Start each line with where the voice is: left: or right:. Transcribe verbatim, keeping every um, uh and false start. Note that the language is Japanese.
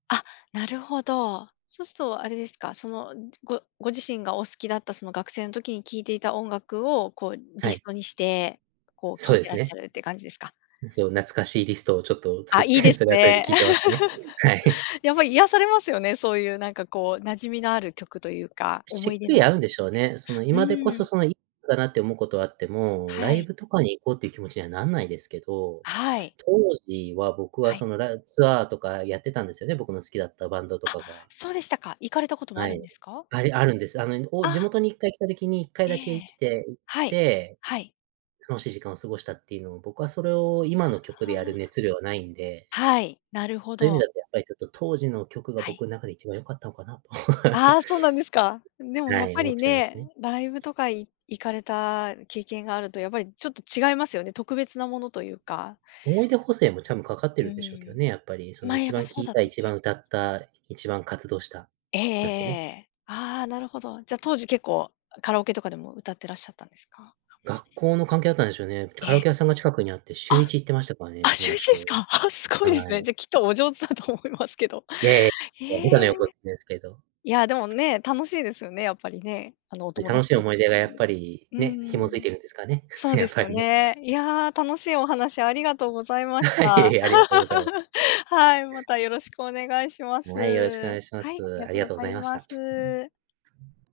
left: あ、なるほど。そうすとあれですか、その、ごご自身がお好きだった、その学生の時に聴いていた音楽を、こうリ
right: は
left: ス
right: い。
left: トにして、こう
right: そ
left: 聴
right: う
left: い
right: で
left: て
right: す
left: らっし
right: ね。
left: ゃるって感じですか？
right: そう、懐かしいリストをちょっと作
left: あ、
right: っ
left: いい
right: て、
left: です
right: それはそれで
left: ね。
right: 聴いてますね、はい。
left: やっぱ癒
right: [unintelligible]
left: されますよね、そういうなんかこう、馴染みのある曲というか、思
right: し
left: い
right: っ
left: 出
right: くり
left: の曲、
right: 合うんでしょうね、その
left: う
right: 今でこ
left: ー
right: そ、
left: ん。
right: そのいかなって思うことはあっても、ラ
left: は
right: イ
left: い。
right: ブとかに行こうっていう気持ちにはなんないですけど。
left: はい。
right: 当時は、僕
left: は
right: は
left: い。
right: その、らツアーとかやってたんですよね、僕の好きだったバンドと
left: あ、
right: かが。
left: そうでしたか。行かれたこともあ
right: は
left: るん
right: い、
left: ですか？
right: ありあるんです。あの、いぬお地
left: あ。
right: 元にいっかい来た時に、いっかい
left: え
right: だけいき
left: え。
right: て行っ
left: はい。
right: て、
left: はい。
right: 楽しい時間を過ごしたっていうのを、僕はそれを、今の曲
left: あ、
right: で
left: は
right: やる
left: あ。
right: 熱量はないんで。
left: はい、なるほ
right: そういう意味
left: ど。
right: だと、やっぱりちょっと当時の曲が、
left: はい。
right: 僕ん中で一番良かったのかなと。
left: ああ、そうなんですか。で
right: う
left: も
right: ん、
left: や
right: は
left: っ
right: い、
left: ぱ
right: 思っ
left: り
right: ちゃいます
left: ね、
right: ね。
left: ライブとか、い行かれた経験があると、やっぱりちょっと違いますよね、特別なものというか。
right: 思い出補正も、ちゃんとかかっ
left: う
right: てるんでしょうけ
left: ー
right: ど
left: ん。
right: ね。やっぱり、その
left: ま、や
right: 一
left: っぱ
right: 番聴
left: そう
right: い
left: だ
right: た、
left: と思
right: 一
left: い
right: 番歌
left: ます。
right: った、一番活動した、
left: ええええ
right: なんてね。
left: ええ。ああ、なるほど。じゃ、当時結構、あ、カラオケとかでも歌ってらっしゃったんですか？
right: 学校の関係だったんでしょうね、カラ
left: え！
right: オケ屋さんが近くにあって、しゅ
left: あ
right: う
left: っ、
right: いち行ってましたから
left: あ、
right: ね、
left: し
right: 友
left: ゅうい
right: 達
left: ちです
right: と、
left: か。ああ、すご
right: は
left: いですね。
right: い。
left: じゃあ、きっとお上手だと思いますけど。
right: いやいや、はぼかの
left: ええ。
right: 横ですけど。
left: いや、でもね、楽しいですよね、やっぱりね、あの、お
right: ぱり、
left: 友
right: 楽
left: 達
right: しい
left: と一
right: 思い
left: 緒
right: 出がやっぱ
left: に。
right: り、
left: う
right: ね、
left: ん
right: 紐
left: う
right: づい
left: ん。
right: てるんですかね、
left: そう
right: や
left: で
right: っ
left: す
right: ぱ
left: よ
right: り。
left: ね。いや、楽しいお話ありがとうございまし
right: はい、いえ
left: た。
right: いえ、ありがとうございます。
left: はい、またよろしくお願いします。
right: はい、よろしくお願いしま
left: はい、あり
right: す。
left: が
right: あ
left: と
right: り
left: う
right: が
left: ご
right: とうご
left: ざ
right: ざい
left: い
right: まし
left: ま
right: た。
left: す。